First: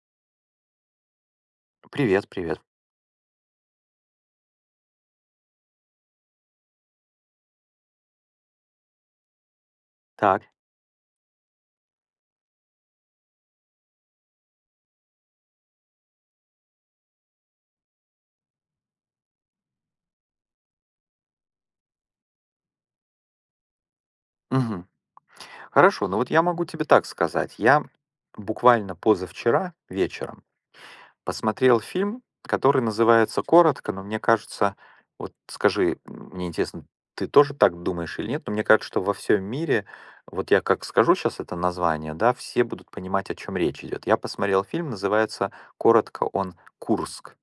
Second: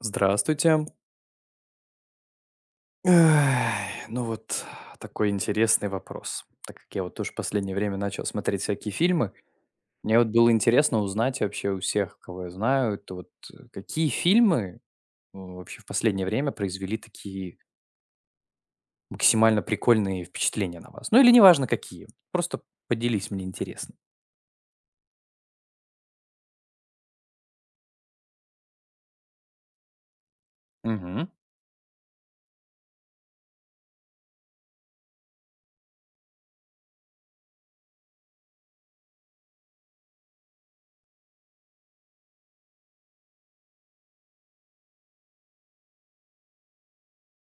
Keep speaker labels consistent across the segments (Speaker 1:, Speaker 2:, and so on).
Speaker 1: Здравствуйте.
Speaker 2: Привет, привет.
Speaker 1: Ай, ну вот такой интересный вопрос. Так как я вот тоже в последнее время начал смотреть всякие фильмы, мне вот
Speaker 2: Так.
Speaker 1: было интересно узнать вообще у всех, кого я знаю, то вот какие фильмы ну, вообще в последнее время произвели такие максимально прикольные впечатления на вас. Ну или неважно какие, просто поделись, мне интересно.
Speaker 2: Мгм. Хорошо, ну вот я могу тебе так сказать. Я буквально позавчера вечером
Speaker 1: Мгм.
Speaker 2: посмотрел фильм, который называется коротко, но мне кажется, вот скажи, мне интересно, ты тоже так думаешь или нет, но мне кажется, что во всем мире, вот я как скажу сейчас это название, да, все будут понимать, о чем речь идет. Я посмотрел фильм, называется коротко он «Курск».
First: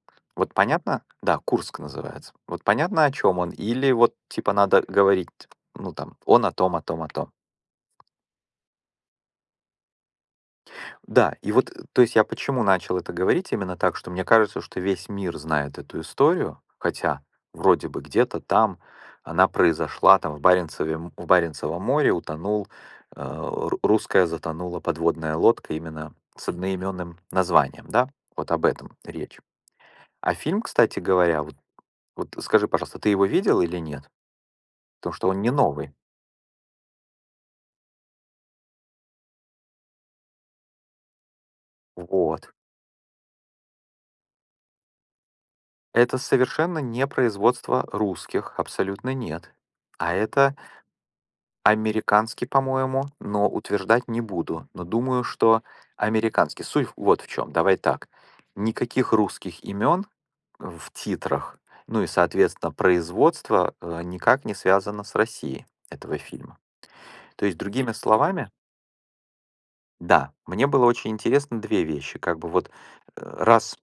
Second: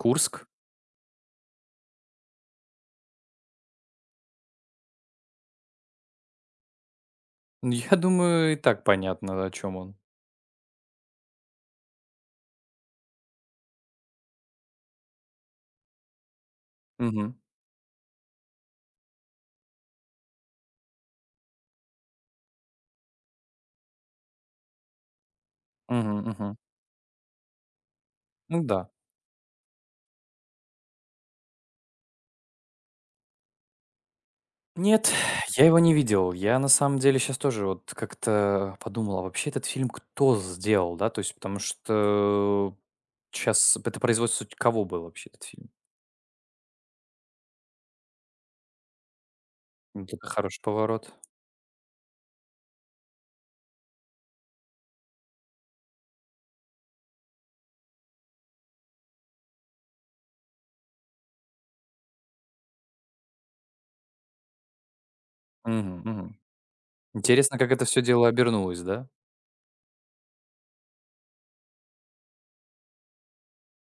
Speaker 1: Курск.
Speaker 2: Вот понятно? Да, Курск называется. Вот понятно, о чем он? Или вот типа надо говорить, ну там, он о том, о том, о том.
Speaker 1: Ну, я думаю, и так понятно, о чем он.
Speaker 2: Да, и то есть я почему начал это говорить именно так, что мне кажется, что весь мир знает эту историю, хотя
Speaker 1: Угу,
Speaker 2: вроде бы где-то там она произошла, там в Баренцевом море, русская затонула подводная лодка именно
Speaker 1: угу,
Speaker 2: с
Speaker 1: угу.
Speaker 2: одноименным названием, да? Вот
Speaker 1: Ну
Speaker 2: об
Speaker 1: да.
Speaker 2: этом речь. А фильм, кстати говоря, вот, скажи, пожалуйста, ты его видел или нет?
Speaker 1: Нет,
Speaker 2: Потому что он не
Speaker 1: я его
Speaker 2: новый.
Speaker 1: не видел. Я на самом деле сейчас тоже вот как-то подумал, а вообще этот фильм кто сделал, да? То есть потому
Speaker 2: Вот.
Speaker 1: что сейчас это производство кого был вообще этот фильм?
Speaker 2: Это совершенно не производство русских, абсолютно нет.
Speaker 1: Вот
Speaker 2: А
Speaker 1: это
Speaker 2: это
Speaker 1: хороший поворот.
Speaker 2: американский, по-моему, но утверждать не буду. Но думаю, что американский. Суть вот в чем. Давай так. Никаких русских имен в титрах, ну и, соответственно, производство никак не связано с Россией
Speaker 1: Мгм,
Speaker 2: этого
Speaker 1: мгм.
Speaker 2: фильма. То есть,
Speaker 1: Интересно, как это
Speaker 2: другими
Speaker 1: все дело
Speaker 2: словами,
Speaker 1: обернулось, да?
Speaker 2: да, мне было очень интересно две вещи. Как бы вот, раз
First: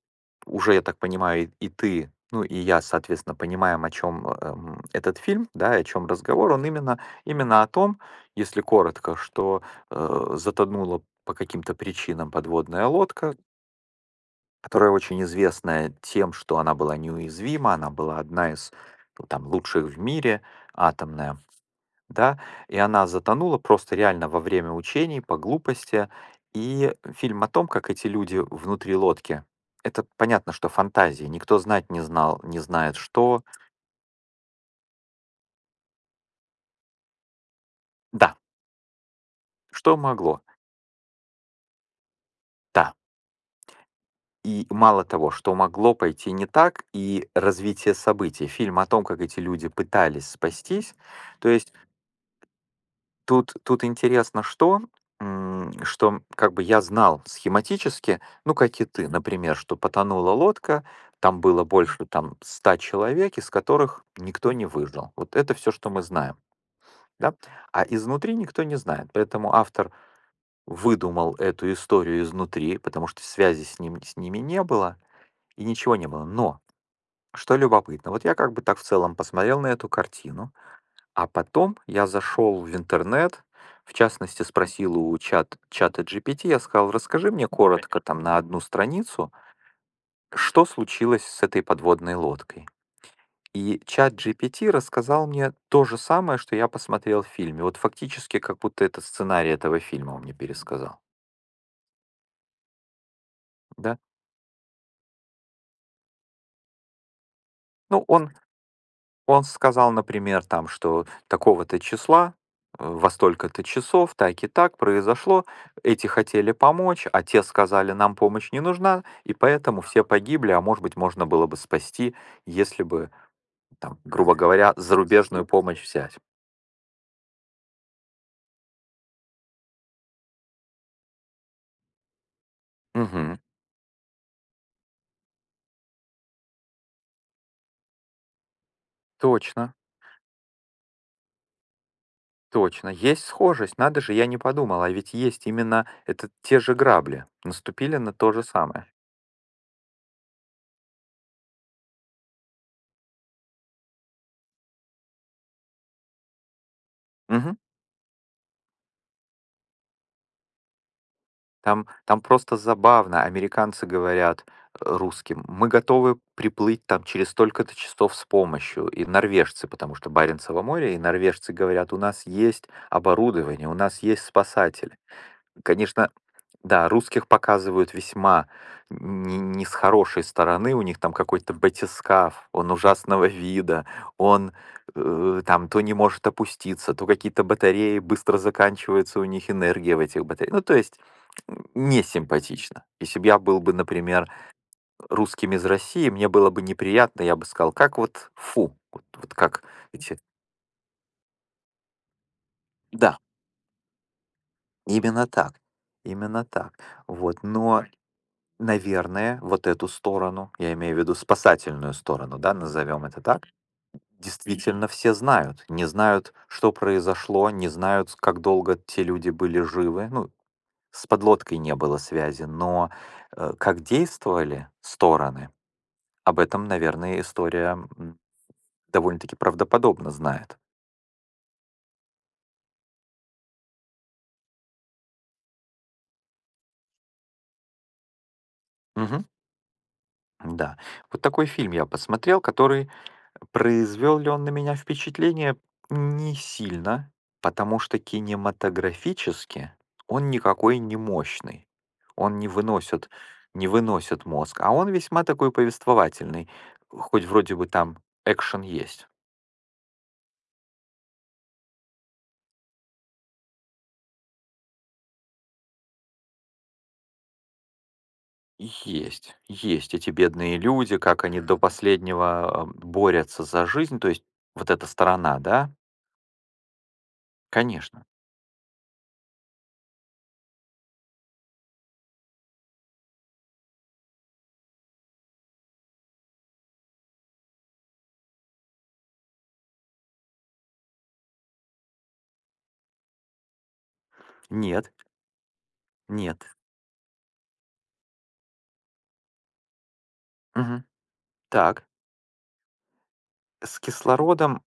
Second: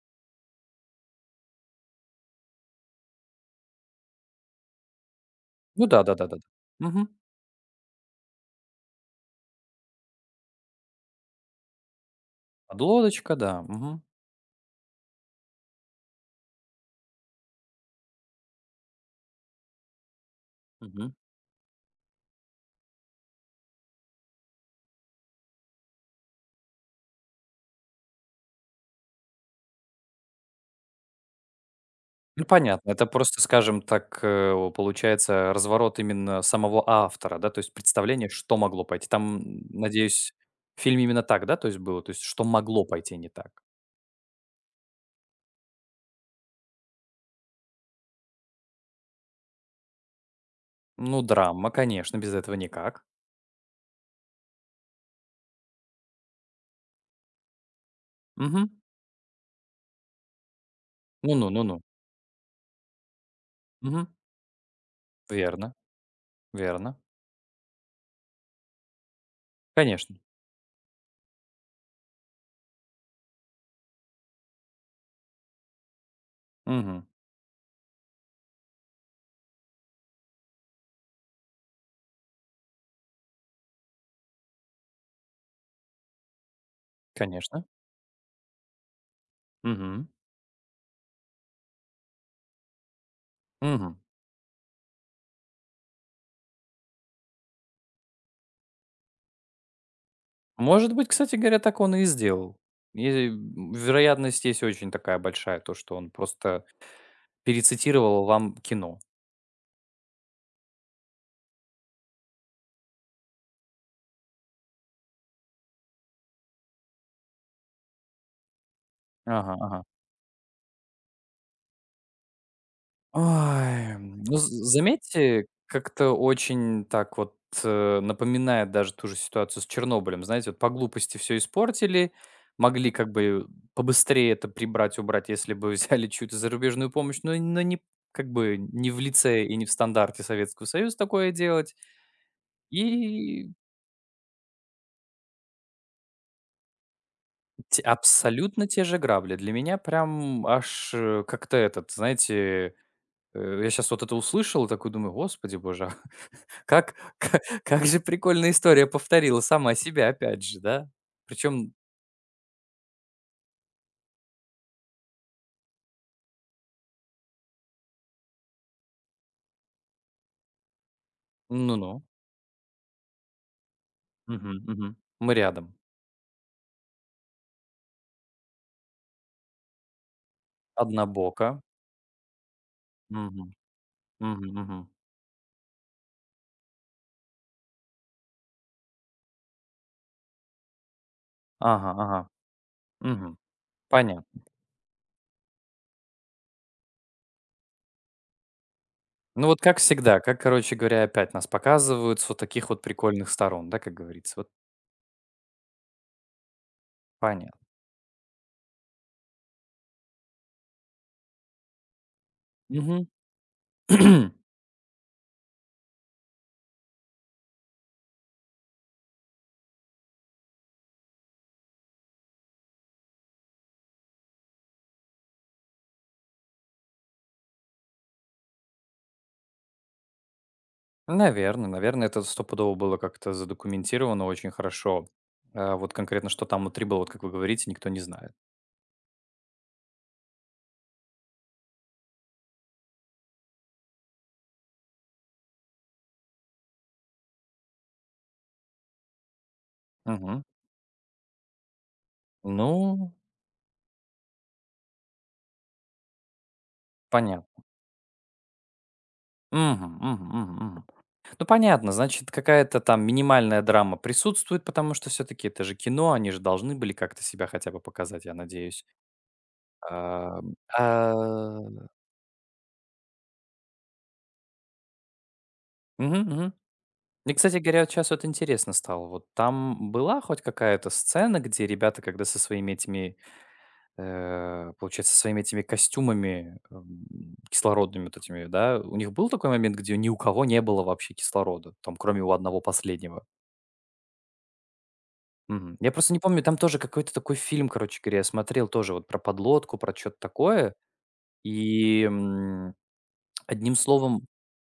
Speaker 2: уже, я так понимаю, и ты, ну и я, соответственно, понимаем, о чем, этот фильм, да, и о
Speaker 1: Ну да
Speaker 2: чем
Speaker 1: да да да да.
Speaker 2: разговор. Он именно
Speaker 1: Мгм.
Speaker 2: именно о том, если коротко, что, затонула по каким-то причинам подводная лодка,
Speaker 1: Подлодочка, да. Мгм.
Speaker 2: которая очень известная тем, что она была неуязвима, она была одна из, ну, там лучших в мире,
Speaker 1: Мгм.
Speaker 2: атомная. Да, и она затонула просто реально во время учений по глупости. И фильм о том, как эти люди внутри лодки. Это понятно, что фантазии. Никто знать не знал,
Speaker 1: Ну,
Speaker 2: не
Speaker 1: понятно.
Speaker 2: знает,
Speaker 1: Это просто,
Speaker 2: что.
Speaker 1: скажем так, о, получается разворот именно самого автора, да, то есть представление,
Speaker 2: Да,
Speaker 1: что могло пойти. Там,
Speaker 2: что
Speaker 1: надеюсь,
Speaker 2: могло.
Speaker 1: в фильме именно так, да, то есть было? То есть что могло
Speaker 2: Да.
Speaker 1: пойти не так?
Speaker 2: И мало того, что могло пойти не так, и развитие событий. Фильм о том, как эти люди пытались спастись.
Speaker 1: Ну,
Speaker 2: То
Speaker 1: драма,
Speaker 2: есть
Speaker 1: конечно, без этого никак.
Speaker 2: тут интересно что, что как бы я знал схематически, ну,
Speaker 1: Мгм.
Speaker 2: как и ты, например, что потонула лодка, там
Speaker 1: Ну-ну,
Speaker 2: было
Speaker 1: ну-ну.
Speaker 2: больше там 100 человек, из которых
Speaker 1: Мгм.
Speaker 2: никто не выжил. Вот это все,
Speaker 1: Верно,
Speaker 2: что мы знаем,
Speaker 1: верно.
Speaker 2: да. А изнутри никто не знает, поэтому автор
Speaker 1: Конечно.
Speaker 2: выдумал эту историю изнутри, потому что связи с ними не было и ничего не было. Но
Speaker 1: Мгм.
Speaker 2: что любопытно, вот я как бы так в целом посмотрел на эту картину. А потом я зашел в интернет, в частности, спросил у чата GPT, я сказал, расскажи мне
Speaker 1: Конечно.
Speaker 2: коротко там на одну страницу,
Speaker 1: Мгм.
Speaker 2: что случилось с этой подводной лодкой. И
Speaker 1: Мгм.
Speaker 2: чат GPT рассказал мне то же самое, что я посмотрел в фильме. Вот фактически, как будто это сценарий этого фильма он мне
Speaker 1: Может
Speaker 2: пересказал.
Speaker 1: быть, кстати говоря, так он и сделал. И,
Speaker 2: Да?
Speaker 1: вероятность есть очень такая большая, то, что он просто
Speaker 2: Ну,
Speaker 1: перецитировал
Speaker 2: он
Speaker 1: вам кино.
Speaker 2: Он сказал, например, там, что такого-то числа, во столько-то часов, так и так произошло, эти хотели помочь, а те сказали, нам помощь не нужна, и
Speaker 1: Ага,
Speaker 2: поэтому
Speaker 1: ага.
Speaker 2: все погибли, а может быть, можно было бы спасти, если бы,
Speaker 1: Ой,
Speaker 2: там, грубо
Speaker 1: ну, з
Speaker 2: говоря, зарубежную
Speaker 1: заметьте,
Speaker 2: помощь
Speaker 1: как-то
Speaker 2: взять.
Speaker 1: очень так вот, напоминает даже ту же ситуацию с Чернобылем. Знаете, вот по глупости все испортили, могли как
Speaker 2: Мгм.
Speaker 1: бы побыстрее это прибрать, убрать, если бы взяли чью-то зарубежную помощь, но не как бы не в лице и не в
Speaker 2: Точно,
Speaker 1: стандарте Советского Союза такое делать.
Speaker 2: точно. Есть
Speaker 1: И
Speaker 2: схожесть, надо же, я не подумал, а ведь есть именно это те же грабли.
Speaker 1: те
Speaker 2: Наступили на то же
Speaker 1: абсолютно те
Speaker 2: самое.
Speaker 1: же грабли. Для меня прям аж, как-то этот, знаете, я сейчас вот это услышал и такой думаю: "Господи боже, а как
Speaker 2: Мгм.
Speaker 1: как же прикольная история повторила сама себя опять же, да? Причем
Speaker 2: Там просто забавно. Американцы говорят, русским: "Мы готовы приплыть там через столько-то часов с помощью". И норвежцы, потому что Баренцево море, и норвежцы
Speaker 1: ну-ну.
Speaker 2: говорят: "У нас есть оборудование, у нас есть
Speaker 1: Мгм, мгм.
Speaker 2: спасатели".
Speaker 1: Мы рядом.
Speaker 2: Конечно, да, русских показывают весьма не с хорошей стороны. У них там какой-то
Speaker 1: Однобоко.
Speaker 2: батискаф, он ужасного
Speaker 1: Мгм,
Speaker 2: вида,
Speaker 1: мгм,
Speaker 2: он,
Speaker 1: мгм.
Speaker 2: там то не может опуститься, то какие-то батареи, быстро заканчивается у них энергия в этих батареях. Ну, то есть,
Speaker 1: Ага,
Speaker 2: не
Speaker 1: ага.
Speaker 2: симпатично. Если бы
Speaker 1: Мгм.
Speaker 2: я был бы, например,
Speaker 1: Понятно.
Speaker 2: русским из России, мне было бы неприятно, я бы сказал: "Как вот фу". Вот, вот
Speaker 1: Ну, вот
Speaker 2: как
Speaker 1: как
Speaker 2: эти.
Speaker 1: всегда, как, короче говоря, опять нас показывают с вот таких вот
Speaker 2: Да,
Speaker 1: прикольных сторон, да, как говорится. Вот
Speaker 2: именно так, именно так. Вот.
Speaker 1: понятно.
Speaker 2: Но наверное, вот эту сторону, я имею в виду спасательную сторону, да, назовем
Speaker 1: Мгм.
Speaker 2: это так, действительно все знают. Не знают, что произошло, не знают, как долго те люди были живы. Ну, с подлодкой не было связи, но как действовали стороны, об этом, наверное, история м, довольно-таки правдоподобно знает.
Speaker 1: Наверно, наверно, это стопудово было как-то задокументировано очень хорошо. А вот конкретно, что там внутри было, вот как вы говорите, никто не знает.
Speaker 2: Мгм. Да. Вот такой фильм я посмотрел, который произвел ли он на меня впечатление? Не сильно, потому что кинематографически он
Speaker 1: Мгм.
Speaker 2: никакой не мощный. Он
Speaker 1: Ну,
Speaker 2: не выносит мозг, а он весьма такой повествовательный, хоть вроде
Speaker 1: понятно.
Speaker 2: бы там экшен есть.
Speaker 1: Мгм, мгм, мгм, мгм. Ну, понятно, значит, какая-то там минимальная драма присутствует, потому что все-таки это же кино, они же должны были как-то себя хотя бы показать, я надеюсь.
Speaker 2: Есть эти бедные
Speaker 1: А,
Speaker 2: люди, как они до последнего борются за жизнь, то есть вот эта сторона, да?
Speaker 1: мгм, мгм. Мне, кстати говоря, вот
Speaker 2: Конечно.
Speaker 1: сейчас вот интересно стало, вот там была хоть какая-то сцена, где ребята, когда со своими этими, получается, со своими этими костюмами кислородными вот этими, да, у них был такой момент, где ни у кого не было вообще кислорода, там, кроме у одного последнего?
Speaker 2: Нет,
Speaker 1: Мгм. Я просто не помню,
Speaker 2: нет.
Speaker 1: там тоже какой-то такой фильм, короче говоря, я смотрел тоже вот про подлодку, про что то такое.
Speaker 2: Мгм. Так,
Speaker 1: И, одним
Speaker 2: с
Speaker 1: словом
Speaker 2: кислородом.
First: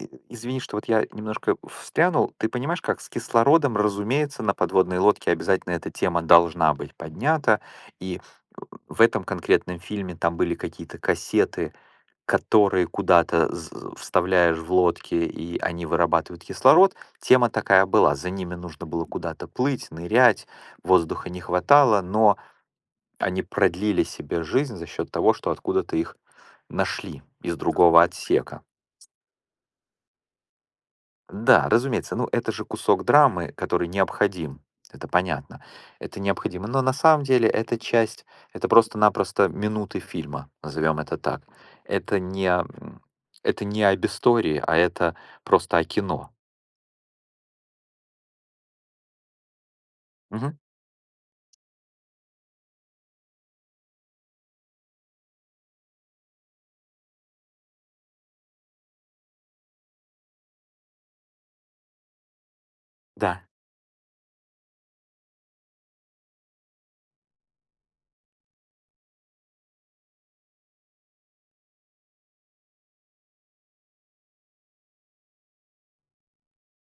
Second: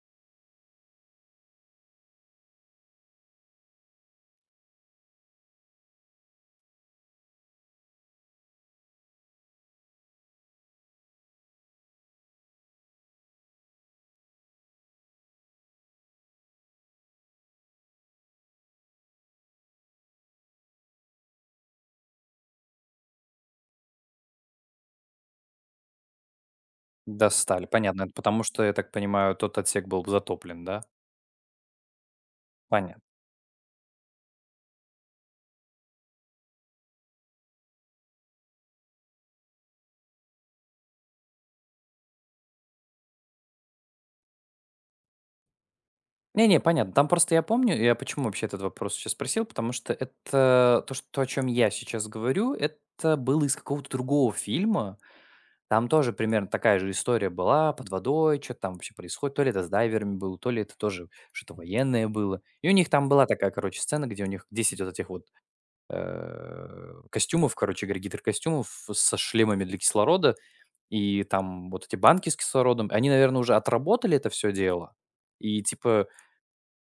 Speaker 2: И извини, что вот я немножко встрянул. Ты понимаешь, как с кислородом, разумеется, на подводной лодке обязательно эта тема должна быть поднята. И в этом конкретном фильме там были какие-то кассеты, которые куда-то вставляешь в лодки, и они вырабатывают кислород. Тема такая была. За ними нужно было куда-то плыть, нырять, воздуха не хватало, но они продлили себе жизнь за счет того, что откуда-то их нашли из
Speaker 1: достали. Понятно,
Speaker 2: другого
Speaker 1: это потому что,
Speaker 2: отсека.
Speaker 1: я так понимаю, тот отсек был затоплен, да?
Speaker 2: Да, разумеется, ну это же
Speaker 1: Понятно.
Speaker 2: кусок драмы, который необходим. Это понятно. Это необходимо. Но на самом деле эта часть, это просто-напросто минуты фильма, назовем это так. Это не, м, это не об истории, а это просто о кино.
Speaker 1: Не-не, понятно. Там просто я помню, я почему вообще этот вопрос сейчас спросил, потому что
Speaker 2: Мгм.
Speaker 1: это то, о чем я сейчас говорю, это было из какого-то другого фильма. Там тоже примерно такая же история была, под водой что то там вообще происходит. То ли это с дайверами было, то ли это тоже что-то военное было. И у них там была
Speaker 2: Да.
Speaker 1: такая, короче, сцена, где у них 10 вот этих вот, костюмов, короче говоря, гидрокостюмов со шлемами для кислорода, и там вот эти банки с кислородом. Они, наверное, уже отработали это все дело, и типа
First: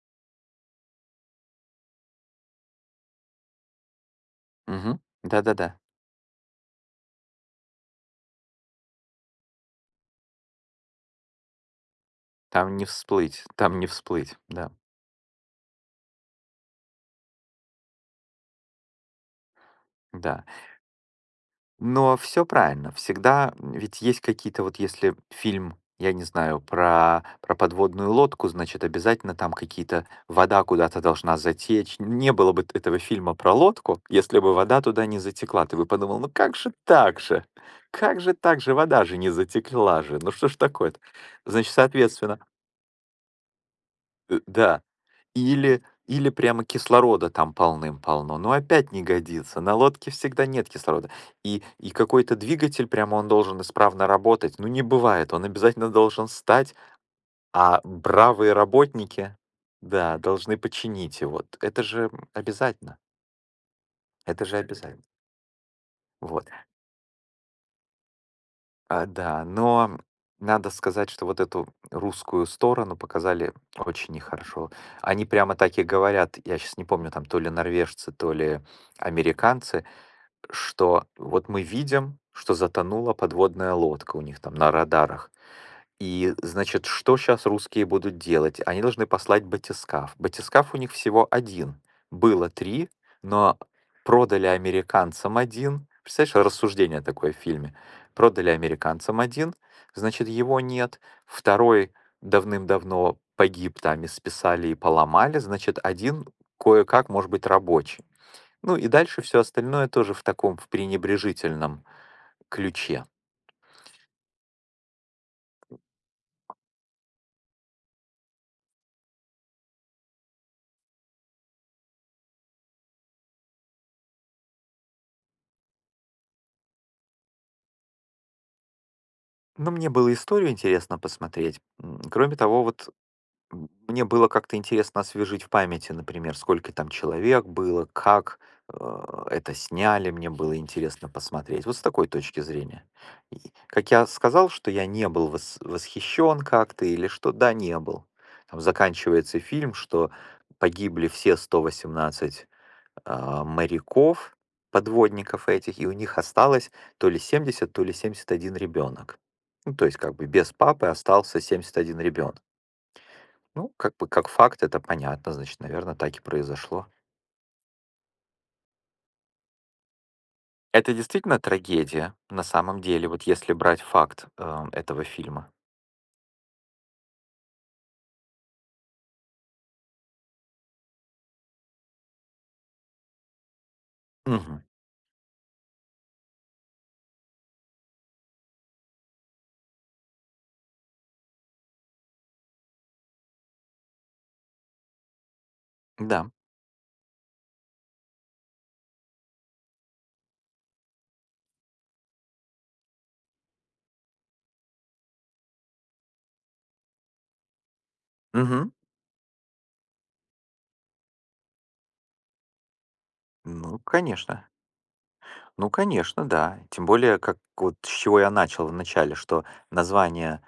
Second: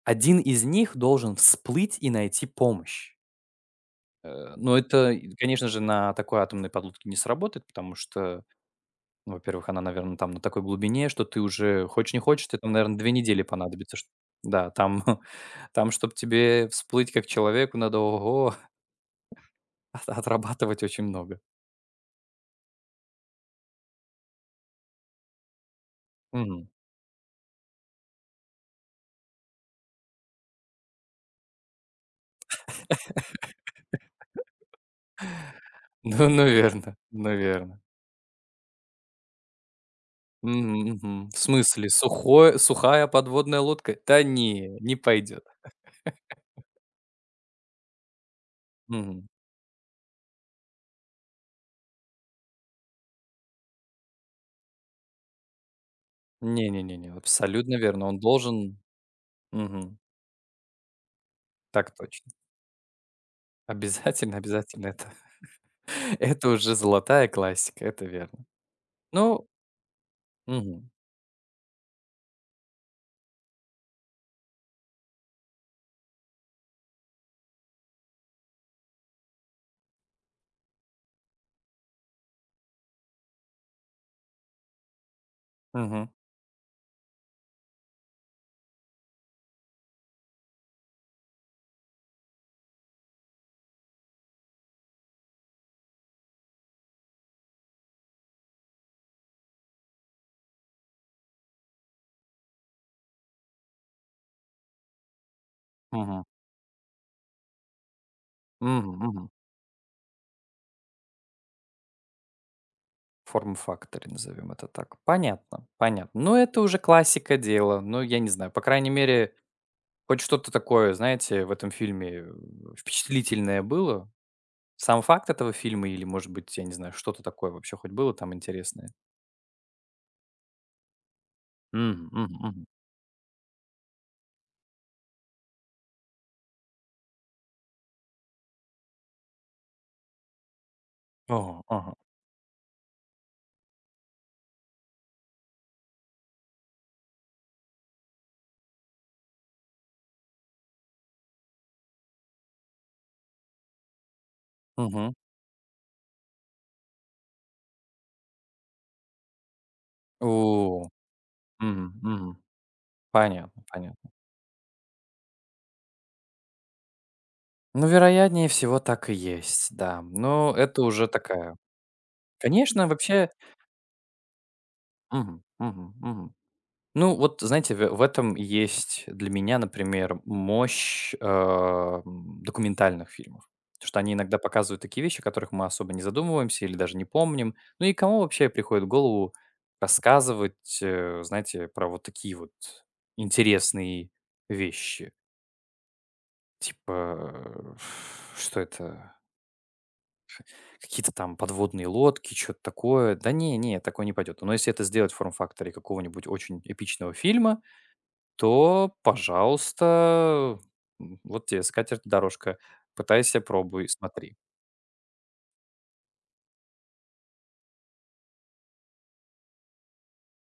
Speaker 1: один из них должен всплыть и найти помощь. Но
Speaker 2: Мгм.
Speaker 1: это, и, конечно
Speaker 2: Да-да-да.
Speaker 1: же, на такой атомной подлодке не сработает, потому что ну, во-первых, она, наверное, там на такой глубине, что ты уже, хочешь не хочешь, тебе там,
Speaker 2: Там не
Speaker 1: наверное, 2 недели
Speaker 2: всплыть, там не
Speaker 1: понадобится, чт
Speaker 2: всплыть.
Speaker 1: Да,
Speaker 2: Да,
Speaker 1: там там, чтобы тебе всплыть как человеку, надо, ого, от
Speaker 2: да.
Speaker 1: отрабатывать очень много.
Speaker 2: Но все правильно. Всегда ведь есть какие-то вот если фильм, я не знаю,
Speaker 1: Мгм.
Speaker 2: про подводную лодку, значит, обязательно там какие-то вода куда-то должна затечь. Не было бы этого фильма про лодку, если бы вода туда не затекла. Ты бы подумал:
Speaker 1: Ну,
Speaker 2: "Ну как же
Speaker 1: наверно,
Speaker 2: так же?
Speaker 1: наверно.
Speaker 2: Как же так же? Вода же не затекла же. Ну что ж
Speaker 1: Мгм,
Speaker 2: такое-то?"
Speaker 1: мгм. В
Speaker 2: Значит,
Speaker 1: смысле,
Speaker 2: соответственно,
Speaker 1: сухое сухая подводная лодка? Да не,
Speaker 2: да.
Speaker 1: не пойдет.
Speaker 2: Или или прямо кислорода там полным-полно, но опять не
Speaker 1: Мгм.
Speaker 2: годится. На лодке всегда нет кислорода. И какой-то двигатель, прямо он должен исправно работать. Ну, не бывает, он обязательно должен
Speaker 1: Не
Speaker 2: стать,
Speaker 1: не не не, абсолютно
Speaker 2: а
Speaker 1: верно. Он
Speaker 2: бравые
Speaker 1: должен.
Speaker 2: работники,
Speaker 1: Мгм.
Speaker 2: да, должны починить его. Т Это
Speaker 1: Так
Speaker 2: же,
Speaker 1: точно.
Speaker 2: обязательно,
Speaker 1: Обязательно
Speaker 2: это же
Speaker 1: обязательно
Speaker 2: обязательно.
Speaker 1: это
Speaker 2: Вот.
Speaker 1: это уже золотая классика, это верно.
Speaker 2: А, да,
Speaker 1: Ну.
Speaker 2: но надо
Speaker 1: Мгм.
Speaker 2: сказать, что вот эту русскую сторону показали очень нехорошо. Они прямо так и говорят, я сейчас не помню, там то ли норвежцы, то ли американцы, что вот мы видим, что затонула подводная лодка у них там на радарах.
Speaker 1: Мгм.
Speaker 2: И, значит, что сейчас русские будут делать? Они должны послать батискаф. Батискаф у них всего один. Было три, но продали американцам один. Представляешь, рассуждение такое в фильме. Продали американцам один, значит, его нет. Второй давным-давно погиб там и списали и поломали, значит,
Speaker 1: Мгм.
Speaker 2: один кое-как может быть рабочий. Ну
Speaker 1: Мгм,
Speaker 2: и дальше
Speaker 1: мгм.
Speaker 2: все остальное тоже в таком, в пренебрежительном ключе.
Speaker 1: Форм-факторе, назовем это так. Понятно, понятно. Ну, это уже классика дела. Ну, я не знаю, по крайней мере, хоть что-то такое, знаете, в этом фильме впечатлительное было. Сам факт этого фильма или, может быть, я не знаю, что-то такое вообще хоть было там интересное?
Speaker 2: Но мне было историю интересно посмотреть.
Speaker 1: Мгм, мгм,
Speaker 2: Кроме того,
Speaker 1: мгм.
Speaker 2: вот мне было как-то интересно освежить в памяти, например, сколько там человек было, как это сняли, мне было интересно
Speaker 1: Ага,
Speaker 2: посмотреть. Вот с
Speaker 1: ага.
Speaker 2: такой точки зрения. И как я сказал, что я не был восхищен как-то или что, да, не был. Там заканчивается фильм, что погибли все 118 моряков,
Speaker 1: Мгм.
Speaker 2: подводников этих, и у них осталось то ли 70, то ли 71 ребенок. Ну, то есть, как бы без папы
Speaker 1: О,
Speaker 2: остался семьдесят
Speaker 1: мгм,
Speaker 2: один ребенок.
Speaker 1: мгм. Понятно,
Speaker 2: Ну, как бы
Speaker 1: понятно.
Speaker 2: как факт, это понятно, значит, наверное, так и произошло.
Speaker 1: Ну, вероятнее всего, так и есть, да. Но это
Speaker 2: Это
Speaker 1: уже
Speaker 2: действительно
Speaker 1: такая.
Speaker 2: трагедия, на самом
Speaker 1: Конечно,
Speaker 2: деле, вот
Speaker 1: вообще.
Speaker 2: если брать факт этого
Speaker 1: Мгм,
Speaker 2: фильма.
Speaker 1: мгм, мгм. Ну, вот, знаете, в этом есть для меня, например, мощь, документальных фильмов. Потому что они иногда
Speaker 2: Мгм.
Speaker 1: показывают такие вещи, о которых мы особо не задумываемся или даже не помним. Ну и кому вообще приходит в голову рассказывать, знаете, про вот такие вот интересные вещи?
Speaker 2: Да.
Speaker 1: Типа, что это? Какие-то там подводные лодки, что то такое. Да не, не, такое не пойдет. Но если это сделать в форм-факторе какого-нибудь очень эпичного фильма,
Speaker 2: Мгм.
Speaker 1: то, пожалуйста, вот тебе скатерть дорожка. Пытайся,
Speaker 2: Ну,
Speaker 1: пробуй, смотри.
Speaker 2: конечно. Ну, конечно, да. Тем более, как вот с чего я начал в начале, что название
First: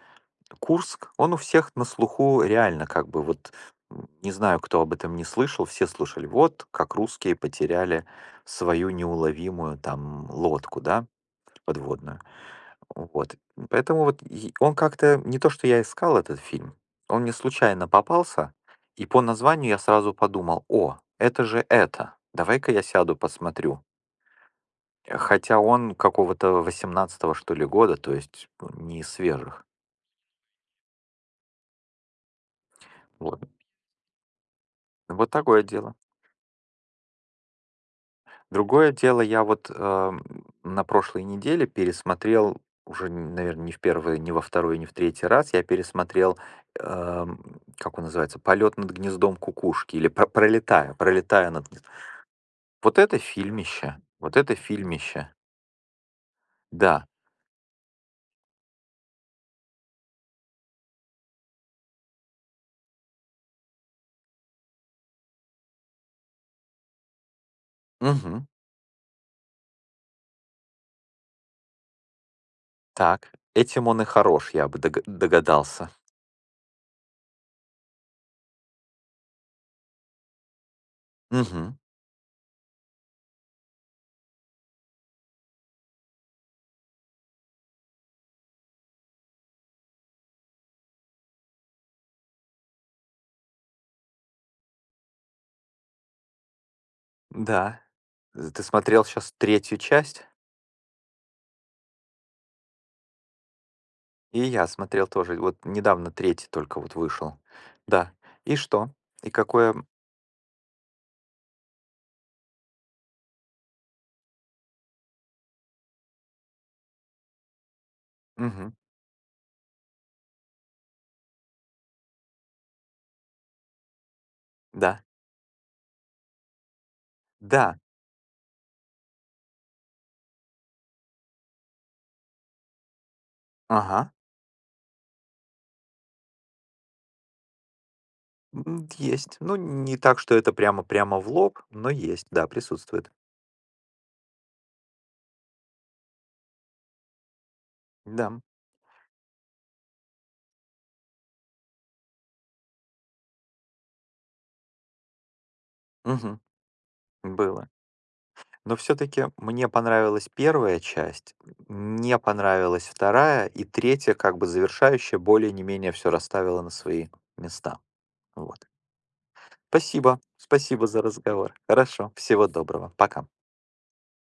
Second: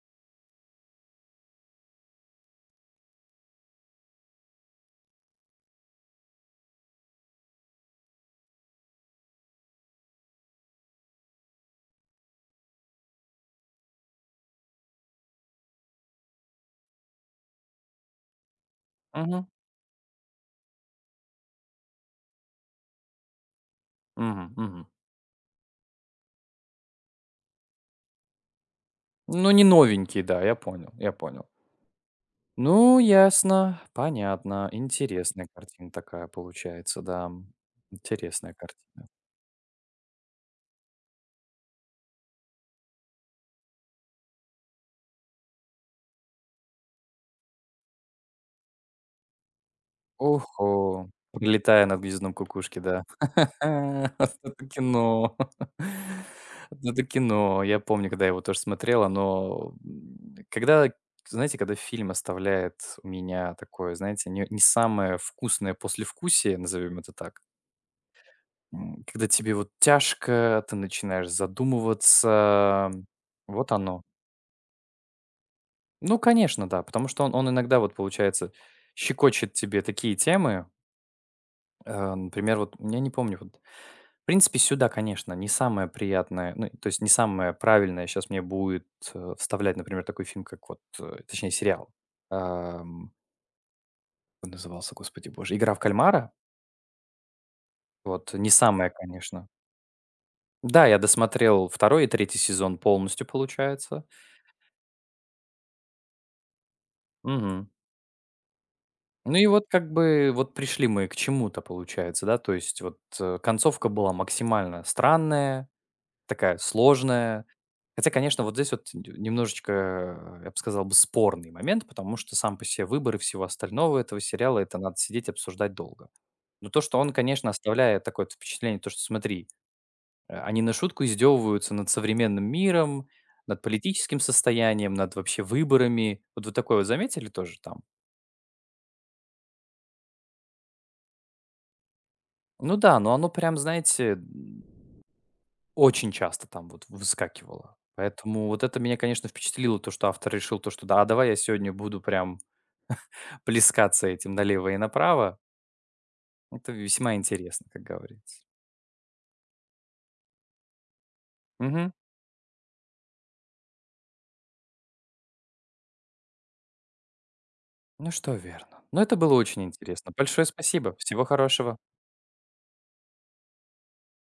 Speaker 2: Курск, он у всех на слуху реально как бы вот, не знаю, кто об этом не слышал, все слышали, вот как русские потеряли свою неуловимую там лодку, да, подводную. Вот. Поэтому вот и он как-то, не то что я искал этот фильм, он мне случайно попался, и по
Speaker 1: Мгм.
Speaker 2: названию я сразу подумал, о, это же это, давай-ка я сяду, посмотрю.
Speaker 1: Мгм, мгм.
Speaker 2: Хотя он какого-то восемнадцатого что ли, года, то есть ну, не из
Speaker 1: Ну, не
Speaker 2: свежих.
Speaker 1: новенький, да, я понял, я понял. Ну,
Speaker 2: Вот.
Speaker 1: ясно, понятно.
Speaker 2: Вот
Speaker 1: Интересная
Speaker 2: такое
Speaker 1: картина
Speaker 2: дело.
Speaker 1: такая получается, да. Интересная
Speaker 2: Другое
Speaker 1: картина.
Speaker 2: дело, я вот, на прошлой неделе пересмотрел уже, наверное, не в первый, не во второй, не в третий раз, я пересмотрел, эм, как он называется, "Полет над гнездом кукушки" или "Про
Speaker 1: Ого,
Speaker 2: пролетая над
Speaker 1: пролетая
Speaker 2: гнездом".
Speaker 1: над гнездом кукушки,
Speaker 2: Вот
Speaker 1: да.
Speaker 2: это фильмище,
Speaker 1: Вот
Speaker 2: вот это
Speaker 1: это
Speaker 2: фильмище.
Speaker 1: кино. Вот это
Speaker 2: Да.
Speaker 1: кино. Я помню, когда я его тоже смотрел, оно, когда, знаете, когда фильм оставляет у меня такое, знаете, не не самое вкусное послевкусие, назовем это так.
Speaker 2: Мгм.
Speaker 1: Когда тебе вот тяжко, ты начинаешь задумываться.
Speaker 2: Так.
Speaker 1: Вот
Speaker 2: Этим
Speaker 1: оно.
Speaker 2: он и хорош, я бы догадался.
Speaker 1: Ну, конечно, да, потому что он иногда вот, получается, щекочет тебе такие темы.
Speaker 2: Мгм.
Speaker 1: Например, вот я не помню вот. В принципе, сюда, конечно, не самое приятное, ну, то есть не самое правильное сейчас мне будет вставлять, например, такой фильм, как вот, точнее, сериал. Ам, он назывался, господи боже, «Игра в кальмара».
Speaker 2: Да.
Speaker 1: Вот, не
Speaker 2: Ты
Speaker 1: самое,
Speaker 2: смотрел сейчас
Speaker 1: конечно.
Speaker 2: третью часть?
Speaker 1: Да, я досмотрел второй и третий сезон полностью, получается.
Speaker 2: И я смотрел тоже. Вот недавно третий только вот вышел.
Speaker 1: Мгм.
Speaker 2: Да. И что? И
Speaker 1: Ну и вот
Speaker 2: какое?
Speaker 1: как бы вот пришли мы к чему-то, получается, да, то есть вот концовка была максимально странная. Такая сложная. Хотя, конечно, вот
Speaker 2: Мгм.
Speaker 1: здесь вот н немножечко, я бы сказал бы, спорный момент, потому что сам по себе выбор и всего остального этого сериала- это надо
Speaker 2: Да.
Speaker 1: сидеть и обсуждать долго. Но то, что он, конечно,
Speaker 2: Да.
Speaker 1: оставляет такое вот впечатление, то, что смотри, они на шутку издевываются над современным миром, над
Speaker 2: Ага.
Speaker 1: политическим состоянием, над вообще выборами. Вот вы такое вот заметили тоже там?
Speaker 2: Есть. Ну, не так, что это прямо прямо в лоб, но есть. Да,
Speaker 1: Ну да,
Speaker 2: присутствует.
Speaker 1: но оно прям, знаете, очень часто там вот выскакивало.
Speaker 2: Да.
Speaker 1: Поэтому вот это меня, конечно, впечатлило, то, что автор решил то, что да, а давай я сегодня буду прям плескаться этим налево и направо.
Speaker 2: Мгм.
Speaker 1: Это весьма интересно,
Speaker 2: Было.
Speaker 1: как говорится.
Speaker 2: Но все таки мне понравилась первая часть,
Speaker 1: Мгм.
Speaker 2: не понравилась вторая и третья как бы завершающая, более не менее все расставила на свои места.
Speaker 1: Ну что,
Speaker 2: Вот.
Speaker 1: верно. Но это было очень интересно.
Speaker 2: Спасибо.
Speaker 1: Большое
Speaker 2: Спасибо
Speaker 1: спасибо.
Speaker 2: за
Speaker 1: Всего
Speaker 2: разговор.
Speaker 1: хорошего.
Speaker 2: Хорошо. Всего доброго. Пока.